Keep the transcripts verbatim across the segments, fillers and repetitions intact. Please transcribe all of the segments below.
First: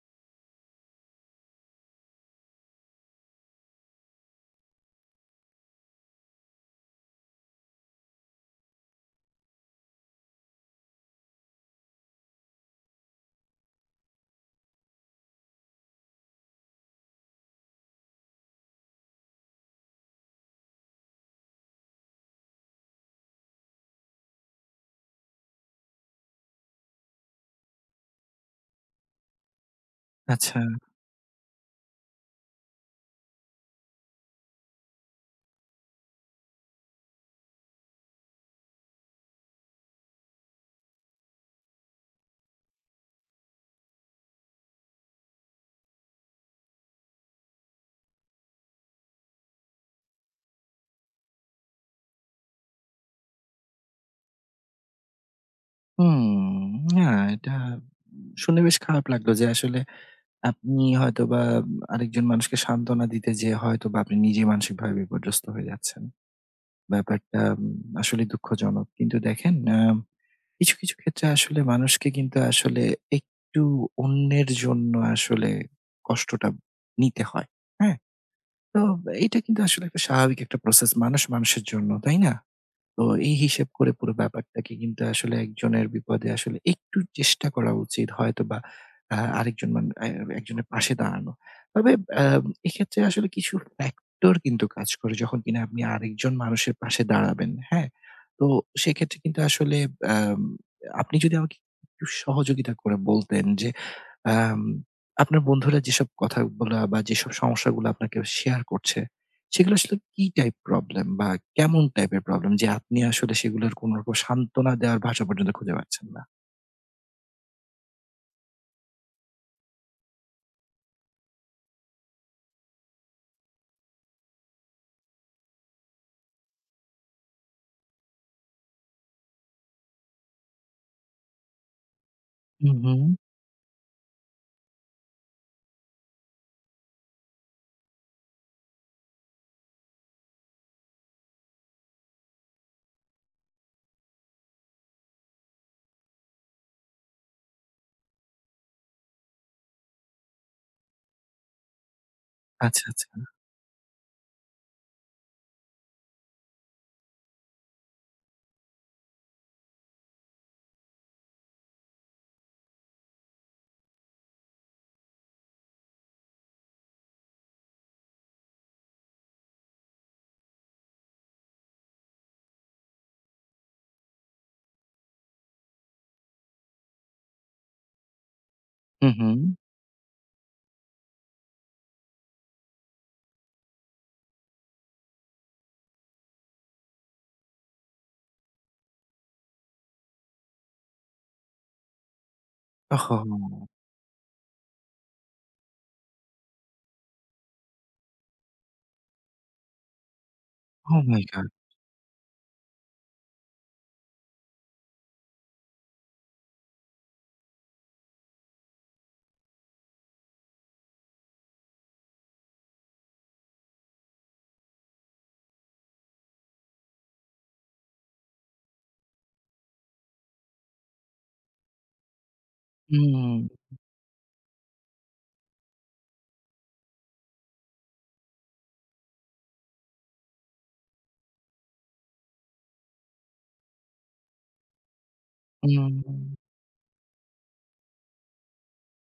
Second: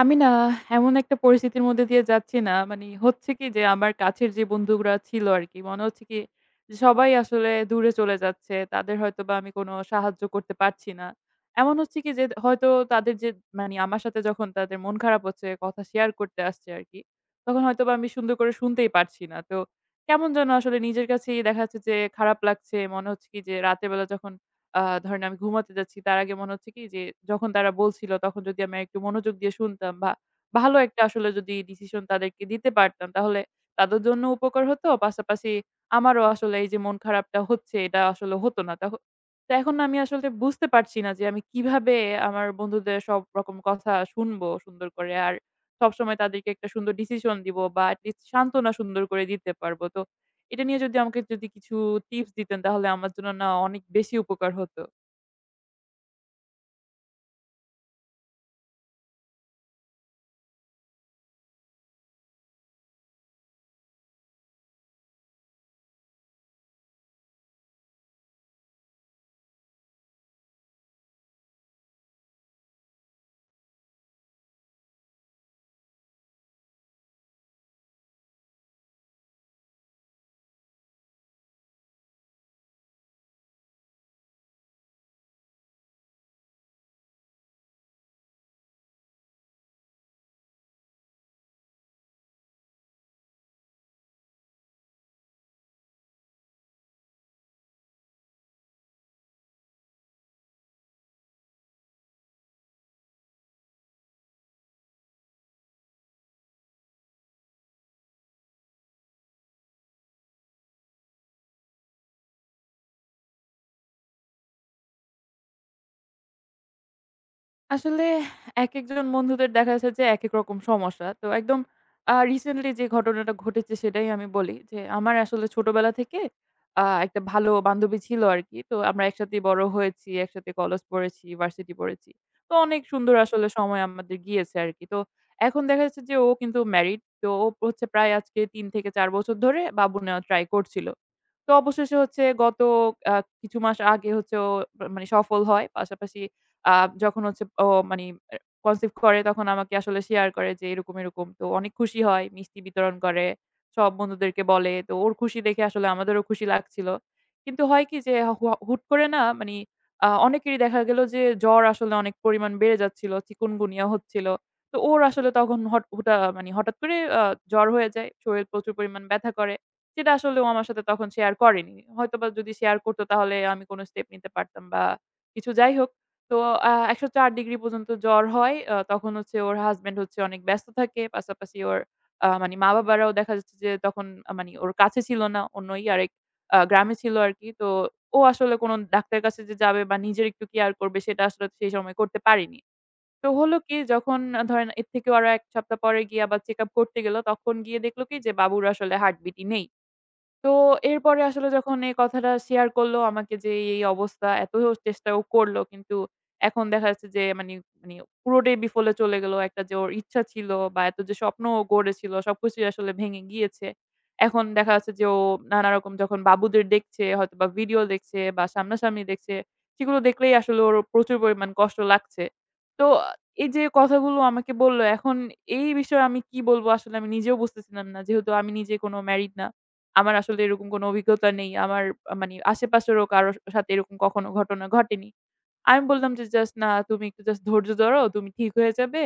আমি না এমন একটা পরিস্থিতির মধ্যে দিয়ে যাচ্ছি না মানে হচ্ছে কি যে আমার কাছের যে বন্ধুরা ছিল আরকি মনে হচ্ছে কি যে সবাই আসলে দূরে চলে যাচ্ছে। তাদের হয়তোবা আমি কোনো সাহায্য করতে পারছি না। এমন হচ্ছে কি যে হয়তো তাদের যে মানে আমার সাথে যখন তাদের মন খারাপ হচ্ছে কথা শেয়ার করতে আসছে আরকি, তখন হয়তোবা আমি সুন্দর করে শুনতেই পারছি না। তো কেমন যেন আসলে নিজের কাছেই দেখা যাচ্ছে যে খারাপ লাগছে। মনে হচ্ছে কি যে রাতের বেলা যখন আ ধরেন আমি ঘুমাতে যাচ্ছি তার আগে মনে হচ্ছে কি যে যখন তারা বলছিল তখন যদি আমি একটু মনোযোগ দিয়ে শুনতাম বা আচ্ছা। ভালো একটা আসলে যদি ডিসিশন তাদেরকে দিতে পারতাম তাহলে তাদের জন্য উপকার হতো। পাশাপাশি আমারও আসলে এই যে মন খারাপটা হচ্ছে এটা আসলে হতো না। তখ তো এখন আমি আসলে বুঝতে পারছি না যে আমি কিভাবে আমার বন্ধুদের সব রকম কথা শুনবো সুন্দর করে। আর সবসময় তাদেরকে একটা সুন্দর ডিসিশন দিব বা এটলিস্ট সান্ত্বনা সুন্দর করে দিতে পারব। তো এটা নিয়ে যদি আমাকে যদি কিছু টিপস দিতেন তাহলে আমার জন্য না অনেক বেশি উপকার হতো। হুম, না, এটা শুনে বেশ খারাপ লাগলো যে আসলে আপনি হয়তোবা আরেকজন মানুষকে সান্ত্বনা দিতে যেয়ে হয়তোবা আপনি নিজে মানসিকভাবে বিপর্যস্ত হয়ে যাচ্ছেন। ব্যাপারটা উম আসলেই দুঃখজনক। কিন্তু দেখেন, আ কিছু, কিছু ক্ষেত্রে আসলে মানুষকে কিন্তু আসলে একটু অন্যের জন্য আসলে কষ্টটা নিতে হয়। হ্যাঁ? তো এটা কিন্তু আসলে একটা স্বাভাবিক একটা প্রসেস। মানুষ মানুষের জন্য, তাই না? তো এই হিসেব করে পুরো ব্যাপারটাকে কিন্তু আসলে একজনের বিপদে আসলে একটু চেষ্টা করা উচিত হয়তোবা আ আরেকজন মান আ একজনের পাশে দাঁড়ানো। তবে আ এক্ষেত্রে আসলে কিছু ফ্যাক্টর কিন্তু কাজ করে যখন কিনা আপনি আরেকজন মানুষের পাশে দাঁড়াবেন, হ্যাঁ? তো সেক্ষেত্রে কিন্তু আসলে আম আপনি যদি আমাকে একটু সহযোগিতা করে বলতেন যে আম আপনার বন্ধুরা যেসব কথাগুলা বা যেসব সমস্যাগুলো আপনাকে শেয়ার করছে, সেগুলো আসলে কি টাইপ প্রবলেম বা কেমন টাইপের প্রবলেম যে আপনি আসলে সেগুলোর কোনরকম সান্ত্বনা দেওয়ার ভাষা পর্যন্ত খুঁজে পাচ্ছেন না? আসলে একেকজন বন্ধুদের দেখা যাচ্ছে যে একেক রকম সমস্যা। তো একদম আ রিসেন্টলি যে ঘটনাটা ঘটেছে সেটাই আমি বলি যে, আমার আসলে ছোটবেলা থেকে আ একটা ভালো বান্ধবী ছিল আরকি। তো আমরা একসাথে বড় হয়েছি, একসাথে কলেজ পড়েছি, ভার্সিটি পড়েছি। তো হুম, অনেক হুম। সুন্দর আসলে সময় আমাদের গিয়েছে আরকি। তো এখন দেখা যাচ্ছে যে ও কিন্তু ম্যারিড। তো ও হচ্ছে প্রায় আজকে তিন থেকে চার বছর ধরে বাবু নেওয়ার ট্রাই করছিল। তো অবশেষে হচ্ছে গত আ কিছু মাস আগে হচ্ছে ও মানে সফল হয়। পাশাপাশি আ যখন হচ্ছে ও মানে এ কনসিভ করে তখন আমাকে আসলে শেয়ার করে যে এরকম, এরকম। তো অনেক খুশি হয়। মিষ্টি আচ্ছা, বিতরণ আচ্ছা। করে। সব বন্ধুদেরকে বলে। তো ওর খুশি দেখে আসলে আমাদেরও খুশি লাগছিল। কিন্তু হয় কি যে হু হুট করে না মানে আ অনেকেরই দেখা গেল যে জ্বর আসলে অনেক পরিমাণ বেড়ে যাচ্ছিল। চিকুনগুনিয়া হচ্ছিল। তো ওর আসলে তখন হট হুটা মানে হঠাৎ করে আ জ্বর হয়ে যায়। শরীর প্রচুর পরিমাণ ব্যথা করে। যেটা আসলে ও আমার সাথে তখন শেয়ার করেনি। হয়তোবা যদি শেয়ার করত তাহলে আমি কোনো স্টেপ নিতে পারতাম বা কিছু। যাই হোক, তো আ একশো চার ডিগ্রি পর্যন্ত জ্বর হয়। আ হুম, তখন হচ্ছে হুম। ওর হাসব্যান্ড হচ্ছে অনেক ব্যস্ত থাকে। পাশাপাশি ওর আ মানে মা-বাবারাও দেখা যাচ্ছে যে তখন আ মানে ওর কাছে ছিল না। অন্যই আরেক আ গ্রামে ছিল আরকি। তো ও আসলে কোনো ডাক্তারের কাছে যে যাবে বা নিজের একটু কেয়ার করবে সেটা আসলে সেই সময় করতে পারেনি। ওহো! তো হলো কি যখন ধরেন এর থেকে আরো এক সপ্তাহ পরে গিয়ে আবার চেকআপ করতে গেল, তখন গিয়ে দেখল কি যে বাবুর আসলে হার্টবিটই নেই। তো ওহ ও এরপরে মাই গড! আসলে যখন এই কথাটা শেয়ার করলো আমাকে যে এই, এই অবস্থা, এত চেষ্টাও করলো কিন্তু এখন দেখা যাচ্ছে যে মানি মানি পুরোটাই বিফলে চলে গেল। একটা যে ওর ইচ্ছা ছিল বা এত যে স্বপ্ন ও গড়েছিল সবকিছুই আসলে ভেঙে গিয়েছে। এখন দেখা যাচ্ছে যে ও নানারকম যখন বাবুদের দেখছে হয়তোবা ভিডিও দেখছে বা সামনাসামনি দেখছে, সেগুলো দেখলেই আসলে ওর প্রচুর পরিমাণ কষ্ট লাগছে। তো হুম, এই যে কথাগুলো আমাকে বলল এখন এই বিষয়ে আমি কি বলব আসলে আমি নিজেও বুঝতেছিলাম না। যেহেতু আমি নিজে কোনো ম্যারিড না। আমার আসলে এরকম কোনো অভিজ্ঞতা নেই। আমার আ মানে আশেপাশেরও কারো সাথে এরকম কখনো ঘটনা ঘটেনি। আমি হুম, বললাম যে, "জাস্ট না তুমি একটু জাস্ট ধৈর্য ধরো, তুমি ঠিক হয়ে যাবে।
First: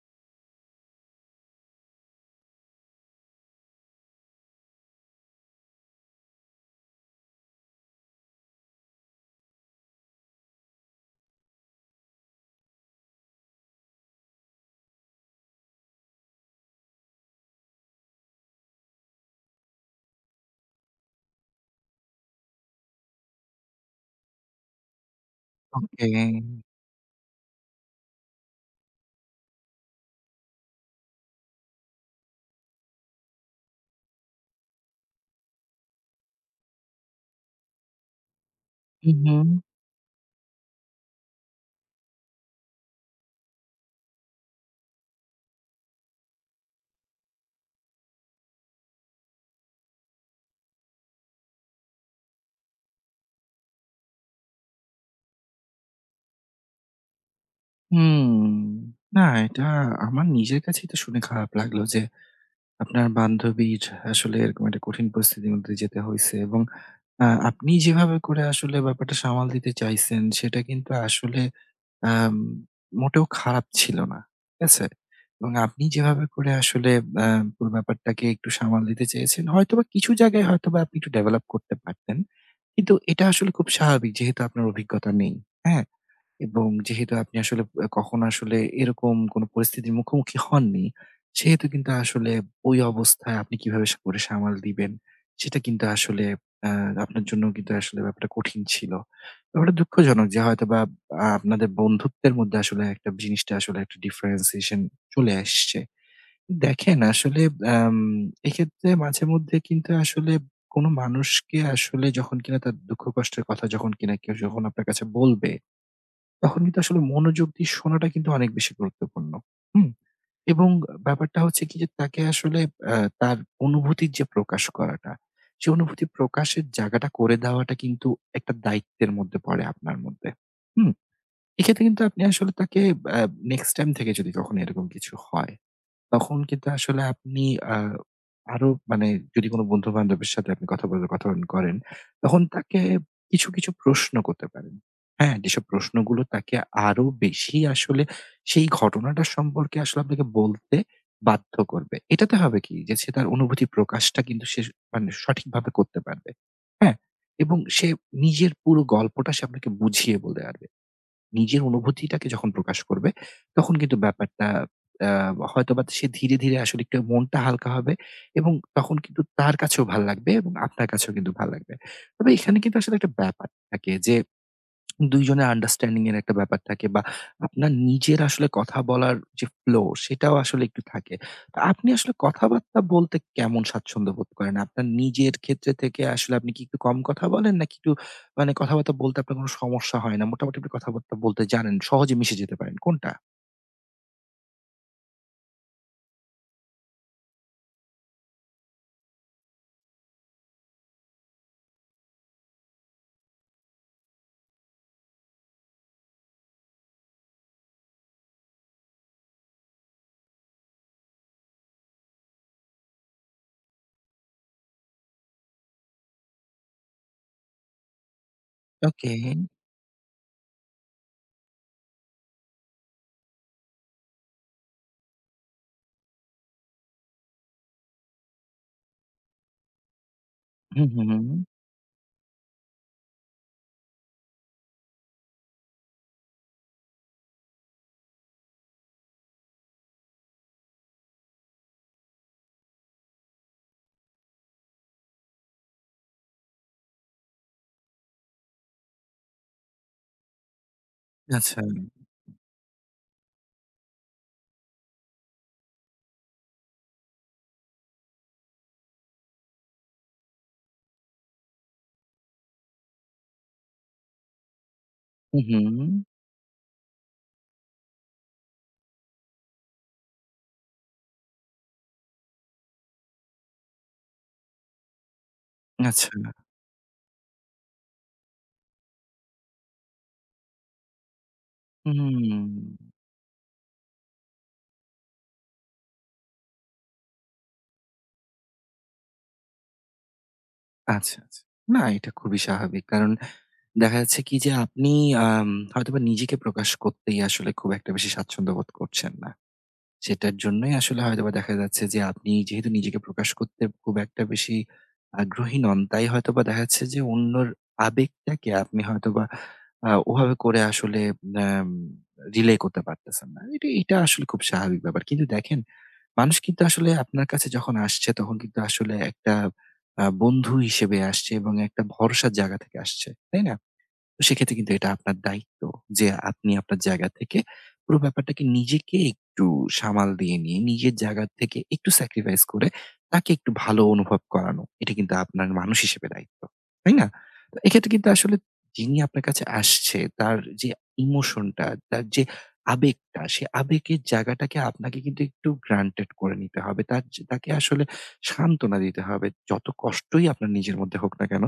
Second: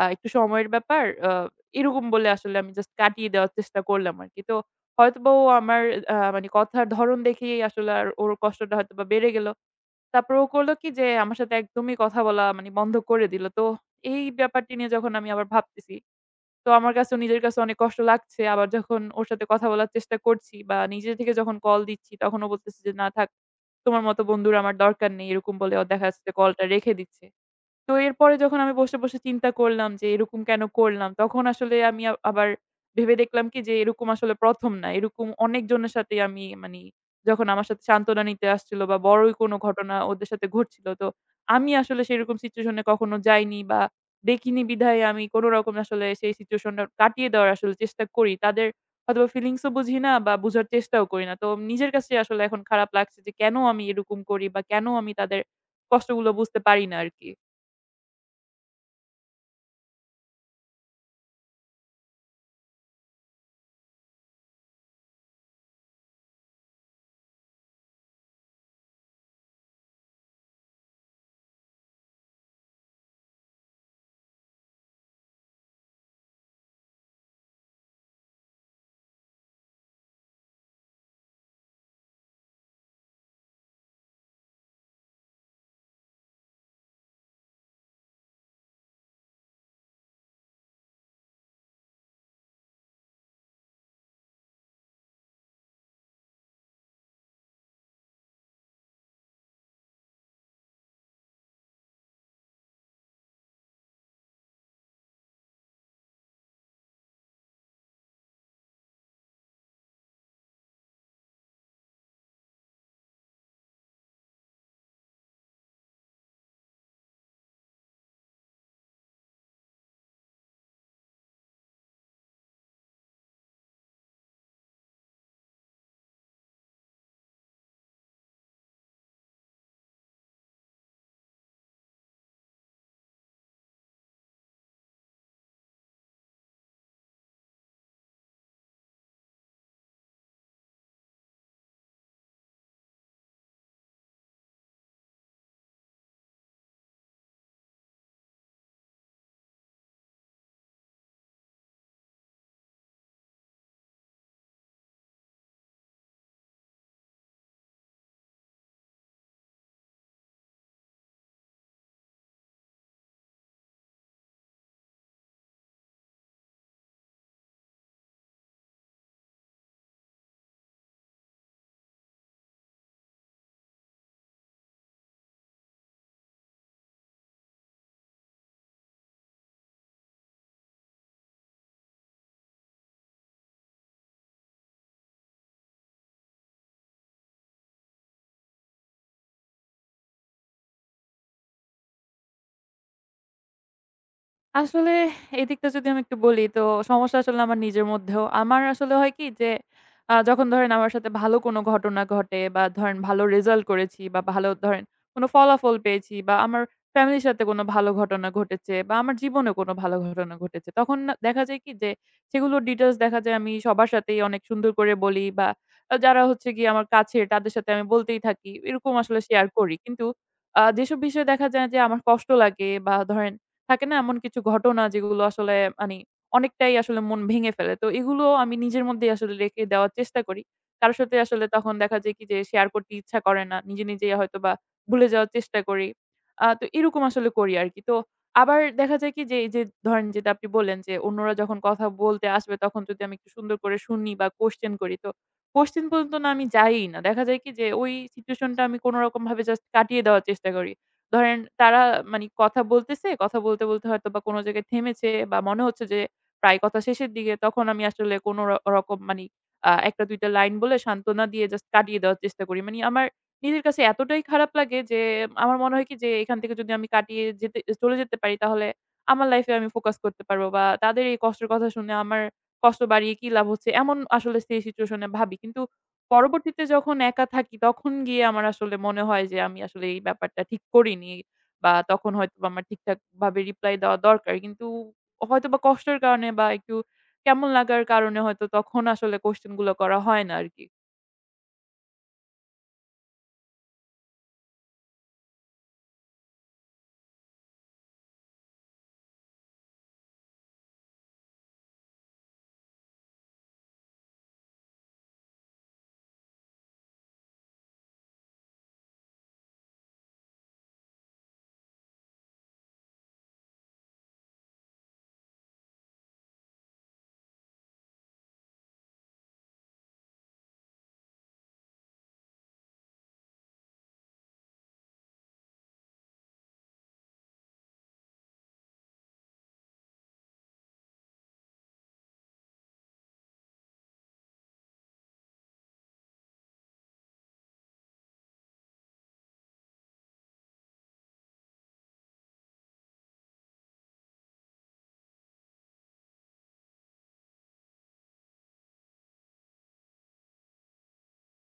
আ একটু সময়ের ব্যাপার।" আ এরকম বলে আসলে আমি জাস্ট কাটিয়ে দেওয়ার চেষ্টা করলাম আরকি। তো হয়তোবা ও আমার আ মানে কথার ধরণ দেখেই আসলে আর ওর কষ্টটা হয়তোবা বেড়ে গেল। তারপর ও করলো কি যে, আমার সাথে একদমই কথা বলা মানে বন্ধ করে দিল। তো এই ব্যাপারটি নিয়ে যখন আমি আবার ভাবতেছি তো আমার কাছেও নিজের কাছে অনেক কষ্ট লাগছে। আবার যখন ওর সাথে কথা বলার চেষ্টা করছি বা নিজে থেকে যখন কল দিচ্ছি তখন ও বলতেছে যে, "না থাক, তোমার মতো বন্ধুর আমার দরকার নেই।" এরকম বলে ও দেখা ওকে। যাচ্ছে যে কলটা রেখে দিচ্ছে। তো এরপরে যখন আমি বসে, বসে চিন্তা করলাম যে এরকম কেন করলাম? তখন আসলে আমি আ আবার ভেবে দেখলাম কি যে এরকম আসলে প্রথম না। এরকম অনেকজনের সাথে আমি মানি যখন আমার সাথে সান্ত্বনা নিতে আসছিল বা হুম, বড়ই হুম, কোনো ঘটনা ওদের সাথে ঘটছিল। তো আমি আসলে সেরকম সিচুয়েশন এ কখনো যাইনি বা দেখিনি বিধায় আমি কোন রকম আসলে সেই সিচুয়েশন টা কাটিয়ে দেওয়ার আসলে চেষ্টা করি। তাদের হয়তোবা ফিলিংস ও বুঝি না বা বুঝার চেষ্টাও করি না। তো নিজের কাছে আসলে এখন খারাপ লাগছে যে কেন আমি এরকম করি বা কেন আমি তাদের কষ্টগুলো বুঝতে পারি না আরকি। হুম। না, এটা আমার নিজের কাছেই তো শুনে খারাপ লাগলো যে আপনার বান্ধবীর আসলে এরকম একটা কঠিন পরিস্থিতির মধ্যে যেতে হইছে। এবং আ আপনি যেভাবে করে আসলে ব্যাপারটা সামাল দিতে চাইছেন সেটা কিন্তু আসলে আম মোটেও খারাপ ছিল না। ঠিক আছে? এবং আপনি যেভাবে করে আসলে আ পুরো ব্যাপারটাকে একটু সামাল দিতে চেয়েছেন, হয়তোবা কিছু জায়গায় হয়তোবা আপনি একটু ডেভেলপ করতে পারতেন। কিন্তু এটা আসলে খুব স্বাভাবিক যেহেতু আপনার অভিজ্ঞতা নেই। হ্যাঁ? এবং যেহেতু আপনি আসলে আ কখনো আসলে এরকম কোনো পরিস্থিতির মুখোমুখি হননি, সেহেতু কিন্তু আসলে ওই অবস্থায় আপনি কিভাবে সা করে সামাল দিবেন, সেটা কিন্তু আসলে আ আপনার জন্য কিন্তু আসলে ব্যাপারটা কঠিন ছিল। ব্যাপারটা দুঃখজনক যে হয়তোবা আ আপনাদের বন্ধুত্বের মধ্যে আসলে একটা জিনিসটা আসলে একটা differentiation চলে আসছে। দেখেন আসলে আম এক্ষেত্রে মাঝেমধ্যে কিন্তু আসলে কোনো মানুষকে আসলে যখন কিনা তার দুঃখ কষ্টের কথা যখন কিনা কেউ যখন আপনার কাছে বলবে তখন কিন্তু আসলে মনোযোগ দিয়ে শোনাটা কিন্তু অনেক বেশি গুরুত্বপূর্ণ। হুম? এবং ব্যাপারটা হচ্ছে কি যে তাকে আসলে আ তার অনুভূতির যে প্রকাশ করাটা, সে অনুভূতি প্রকাশের জায়গাটা করে দেওয়াটা কিন্তু একটা দায়িত্বের মধ্যে পড়ে আপনার মধ্যে। হুম? এক্ষেত্রে কিন্তু আপনি আসলে তাকে আ নেক্সট টাইম থেকে যদি কখনো এরকম কিছু হয় তখন কিন্তু আসলে আপনি আ আরো মানে যদি কোন বন্ধু-বান্ধবের সাথে আপনি কথা বলার কথা করেন, তখন তাকে কিছু, কিছু প্রশ্ন করতে পারেন। হ্যাঁ, যেসব প্রশ্নগুলো তাকে আরো বেশি আসলে সেই ঘটনাটা সম্পর্কে আসলে আপনাকে বলতে বাধ্য করবে। এটাতে হবে কি যে সে তার অনুভূতি প্রকাশটা কিন্তু সে মানে সঠিকভাবে করতে পারবে। হ্যাঁ? এবং সে নিজের পুরো গল্পটা সে আপনাকে বুঝিয়ে বলতে পারবে। নিজের অনুভূতিটাকে যখন প্রকাশ করবে, তখন কিন্তু ব্যাপারটা আ হয়তোবা সে ধীরে, ধীরে আসলে একটু মনটা হালকা হবে এবং তখন কিন্তু তার কাছেও ভাল লাগবে এবং আপনার কাছেও কিন্তু ভাল লাগবে। তবে এখানে কিন্তু আসলে একটা ব্যাপার থাকে যে দুইজনের আন্ডারস্ট্যান্ডিং এর একটা ব্যাপার থাকে বা আপনার নিজের আসলে কথা বলার যে ফ্লো সেটাও আসলে একটু থাকে। তো আপনি আসলে কথাবার্তা বলতে কেমন স্বাচ্ছন্দ্য বোধ করেন? আপনার নিজের ক্ষেত্রে থেকে আসলে আপনি কি একটু কম কথা বলেন নাকি একটু মানে কথাবার্তা বলতে আপনার কোনো সমস্যা হয় না? মোটামুটি আপনি কথাবার্তা বলতে জানেন, সহজে মিশে যেতে পারেন কোনটা? আসলে এই দিকটা যদি আমি একটু বলি তো সমস্যা আসলে আমার নিজের মধ্যেও। আমার আসলে হয় কি যে আ যখন ধরেন আমার সাথে ভালো কোনো ঘটনা ঘটে বা ধরেন ভালো রেজাল্ট করেছি বা ভালো ধরেন কোনো ফলাফল পেয়েছি বা আমার ফ্যামিলির সাথে কোনো ভালো ঘটনা ঘটেছে বা আমার জীবনে কোনো ভালো ঘটনা ঘটেছে। তখন না দেখা যায় কি যে সেগুলোর ডিটেইলস দেখা যায় আমি সবার সাথেই অনেক সুন্দর করে বলি বা আ যারা হচ্ছে গিয়ে আমার কাছের তাদের সাথে আমি বলতেই থাকি। এরকম ওকে। আসলে শেয়ার করি। কিন্তু আ যেসব বিষয়ে দেখা যায় যে আমার কষ্ট লাগে বা ধরেন থাকে না এমন কিছু ঘটনা যেগুলো আসলে মানে অনেকটাই আসলে মন ভেঙে ফেলে। তো এগুলোও আমি নিজের মধ্যেই আসলে রেখে দেওয়ার চেষ্টা করি। হুম, কারো সাথে হুম। আসলে তখন দেখা যায় কি যে শেয়ার করতে ইচ্ছা করে না। নিজে, নিজেই হয়তোবা ভুলে যাওয়ার চেষ্টা করি। আ তো এরকম আসলে করি আরকি। তো আবার দেখা যায় কি যে এই যে ধরেন যেটা আপনি বললেন যে অন্যরা যখন কথা বলতে আসবে তখন যদি আমি একটু সুন্দর করে শুনি বা কোয়েশ্চেন করি তো কোয়েশ্চেন পর্যন্ত না আমি যাইই না। দেখা যায় কি যে ওই সিচুয়েশনটা আমি কোন রকম ভাবে জাস্ট কাটিয়ে দেওয়ার চেষ্টা করি। ধরেন আচ্ছা। তারা মানে কথা বলতেছে, কথা বলতে, বলতে হয়তোবা কোনো জায়গায় থেমেছে বা মনে হচ্ছে যে প্রায় কথা শেষের দিকে, তখন আমি আসলে কোনো র রকম মানি আ এক টা দুই টা লাইন বলে সান্ত্বনা দিয়ে জাস্ট কাটিয়ে দেওয়ার চেষ্টা করি। মানে আমার নিজের কাছে এতটাই খারাপ লাগে যে হু, আমার হুম। মনে হয় কি যে এখান থেকে যদি আমি কাটিয়ে যেতে চলে যেতে পারি তাহলে আমার লাইফে আমি ফোকাস করতে পারবো বা তাদের এই কষ্টের কথা শুনে আমার কষ্ট বাড়িয়ে কি লাভ হচ্ছে? এমন আসলে সেই সিচুয়েশন এ ভাবি। কিন্তু আচ্ছা। পরবর্তীতে যখন একা থাকি তখন গিয়ে আমার আসলে মনে হয় যে আমি আসলে এই ব্যাপারটা ঠিক করিনি বা তখন হয়তোবা হুম। আমার ঠিকঠাক ভাবে রিপ্লাই দেওয়া দরকার। কিন্তু হয়তোবা কষ্টের কারণে বা একটু কেমন লাগার কারণে হয়তো তখন আসলে কোয়েশ্চেন গুলো করা হয় না আরকি। আচ্ছা, আচ্ছা। না, এটা খুবই স্বাভাবিক। কারণ দেখা যাচ্ছে কি যে আপনি আম হয়তোবা নিজেকে প্রকাশ করতেই আসলে খুব একটা বেশি স্বাচ্ছন্দ্য বোধ করছেন না। সেটার জন্যই আসলে হয়তোবা দেখা যাচ্ছে যে আপনি যেহেতু নিজেকে প্রকাশ করতে খুব একটা বেশি আগ্রহী নন, তাই হয়তোবা দেখা যাচ্ছে যে অন্যর আবেগটাকে আপনি হয়তোবা আ ওভাবে করে আসলে আম রিলে করতে পারতেছেন না। এটা এটা আসলে খুব স্বাভাবিক ব্যাপার। কিন্তু দেখেন, মানুষ কিন্তু আসলে আপনার কাছে যখন আসছে তখন কিন্তু আসলে একটা আ বন্ধু হিসেবে আসছে এবং একটা ভরসার জায়গা থেকে আসছে। তাই না? তো সেক্ষেত্রে কিন্তু এটা আপনার দায়িত্ব যে আপনি আপনার জায়গা থেকে পুরো ব্যাপারটাকে নিজেকে একটু সামাল দিয়ে নিয়ে নিজের জায়গা থেকে একটু স্যাক্রিফাইস করে তাকে একটু ভালো অনুভব করানো, এটা কিন্তু আপনার মানুষ হিসেবে দায়িত্ব। তাই না? তো এক্ষেত্রে কিন্তু আসলে যিনি আপনার কাছে আসছে তার যে ইমোশনটা, তার যে আবেগটা, সে আবেগের জায়গাটাকে আপনাকে কিন্তু একটু গ্রান্টেড করে নিতে হবে। তার যে- তাকে আসলে সান্ত্বনা দিতে হবে, যত কষ্টই আপনার নিজের মধ্যে হোক না কেন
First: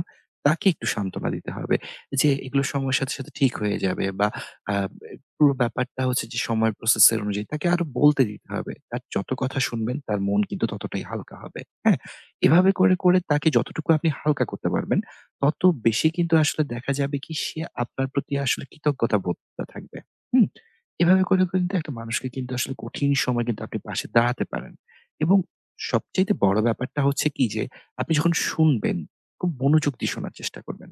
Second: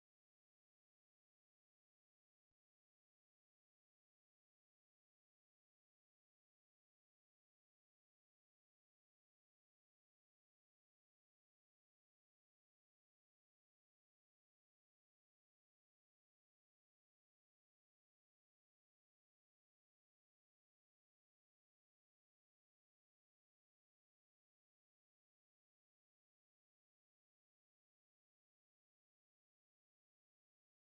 তাকে একটু সান্ত্বনা দিতে হবে যে এগুলো সময়ের সাথে, সাথে ঠিক হয়ে যাবে। বা আ এ পুরো ব্যাপারটা হচ্ছে যে সময়ের প্রসেস এর অনুযায়ী তাকে আরো বলতে দিতে হবে। তার যত কথা শুনবেন তার মন কিন্তু ততটাই হালকা হবে। হ্যাঁ? এভাবে করে, করে তাকে যতটুকু আপনি হালকা করতে পারবেন, তত বেশি কিন্তু আসলে দেখা যাবে কি সে আপনার প্রতি আসলে কৃতজ্ঞতা বোধটা থাকবে। হুম? এভাবে করে করে কিন্তু একটা মানুষকে কিন্তু আসলে কঠিন সময় কিন্তু আপনি পাশে দাঁড়াতে পারেন। এবং সবচাইতে বড় ব্যাপারটা হচ্ছে কি যে আপনি যখন শুনবেন খুব মনোযোগ দিয়ে শোনার চেষ্টা করবেন।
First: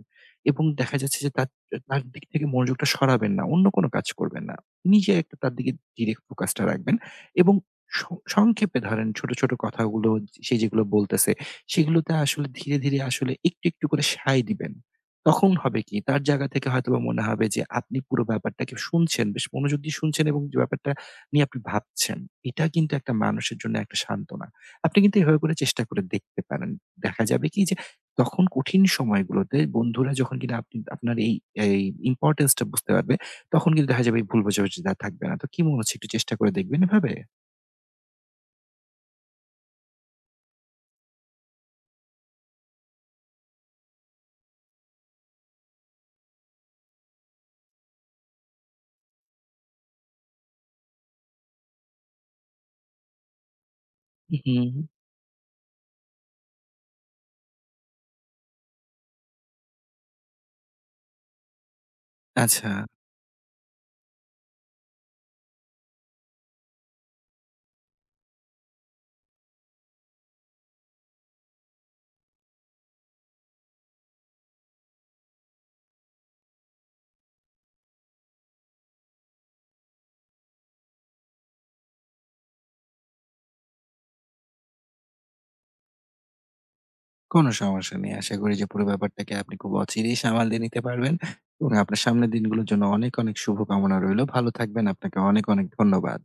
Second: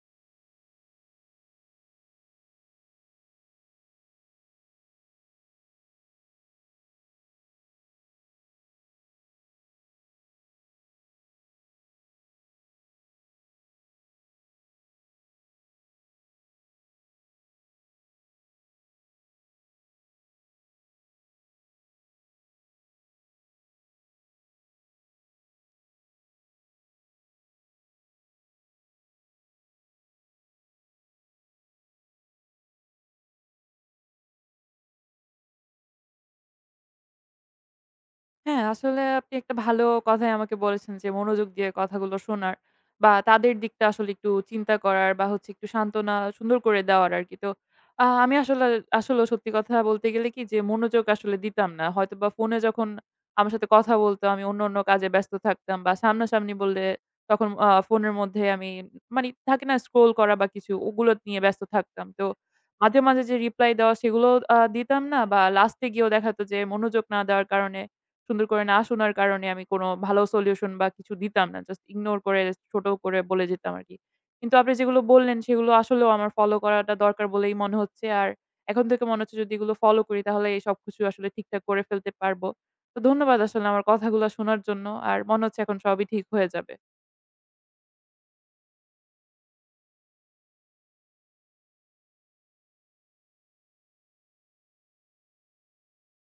এবং দেখা যাচ্ছে যে তার তার দিক থেকে মনোযোগটা সরাবেন না। অন্য কোনো কাজ করবেন না। নিজে একটা তার দিকে ডিরেক্ট ফোকাসটা রাখবেন এবং স সংক্ষেপে ধরেন ছোট, ছোট কথাগুলো সে যেগুলো বলতেছে সেগুলোতে আসলে ধীরে, ধীরে আসলে একটু, একটু করে সায় দিবেন। তখন হবে কি, তার জায়গা থেকে হয়তোবা মনে হবে যে আপনি পুরো ব্যাপারটাকে শুনছেন, বেশ মনোযোগ দিয়ে শুনছেন এবং যে ব্যাপারটা নিয়ে আপনি ভাবছেন। এটা কিন্তু একটা মানুষের জন্য একটা সান্ত্বনা। আপনি কিন্তু এভাবে করে চেষ্টা করে দেখতে পারেন। দেখা যাবে কি তখন কঠিন সময়গুলোতে বন্ধুরা যখন কিনা আপনি আপনার এই, এই ইম্পোর্টেন্স টা বুঝতে পারবে, তখন কিন্তু দেখা যাবে এই ভুল বোঝাবুঝিটা আর থাকবে না। তো কি মনে হচ্ছে, একটু চেষ্টা করে দেখবেন এভাবে? হ্যাঁ, আসলে আপনি একটা ভালো কথাই আমাকে বলেছেন যে মনোযোগ দিয়ে কথাগুলো শোনার বা তাদের দিকটা আসলে একটু চিন্তা করার বা হচ্ছে একটু সান্ত্বনা সুন্দর করে দেওয়ার আরকি। তো আ আমি আসলে আসলেও সত্যি কথা বলতে গেলে কি যে মনোযোগ আসলে দিতাম না। হয়তোবা ফোনে যখন আমার সাথে কথা বলত আমি অন্য, হুম। অন্য কাজে ব্যস্ত থাকতাম বা সামনাসামনি বললে তখন আ ফোনের মধ্যে আমি মানে থাকে না স্ক্রল করা বা কিছু ওগুলো নিয়ে ব্যস্ত থাকতাম। তো আচ্ছা, মাঝে, মাঝে যে রিপ্লাই দেওয়া সেগুলোও আ দিতাম না বা লাস্টে গিয়েও দেখা যেত যে মনোযোগ না দেওয়ার কারণে সুন্দর করে না শোনার কারণে আমি কোনো ভালো সলিউশন বা কিছু দিতাম না। জাস্ট ইগনোর করে ছোট করে বলে যেতাম আরকি। কিন্তু আপনি যেগুলো বললেন সেগুলো আসলেও আমার ফলো করাটা দরকার বলেই মনে হচ্ছে। আর এখন থেকে মনে হচ্ছে যদি এগুলো ফলো করি তাহলে এই সবকিছু আসলে ঠিকঠাক করে ফেলতে পারবো। তো ধন্যবাদ আসলে আমার কথাগুলো শোনার জন্য। আর মনে হচ্ছে এখন সবই ঠিক হয়ে যাবে। কোনো সমস্যা নেই। আশা করি যে পুরো ব্যাপারটাকে আপনি খুব অচিরেই সামাল দিয়ে নিতে পারবেন এবং আপনার সামনের দিনগুলোর জন্য অনেক, অনেক শুভকামনা রইলো। ভালো থাকবেন। আপনাকে অনেক, অনেক ধন্যবাদ।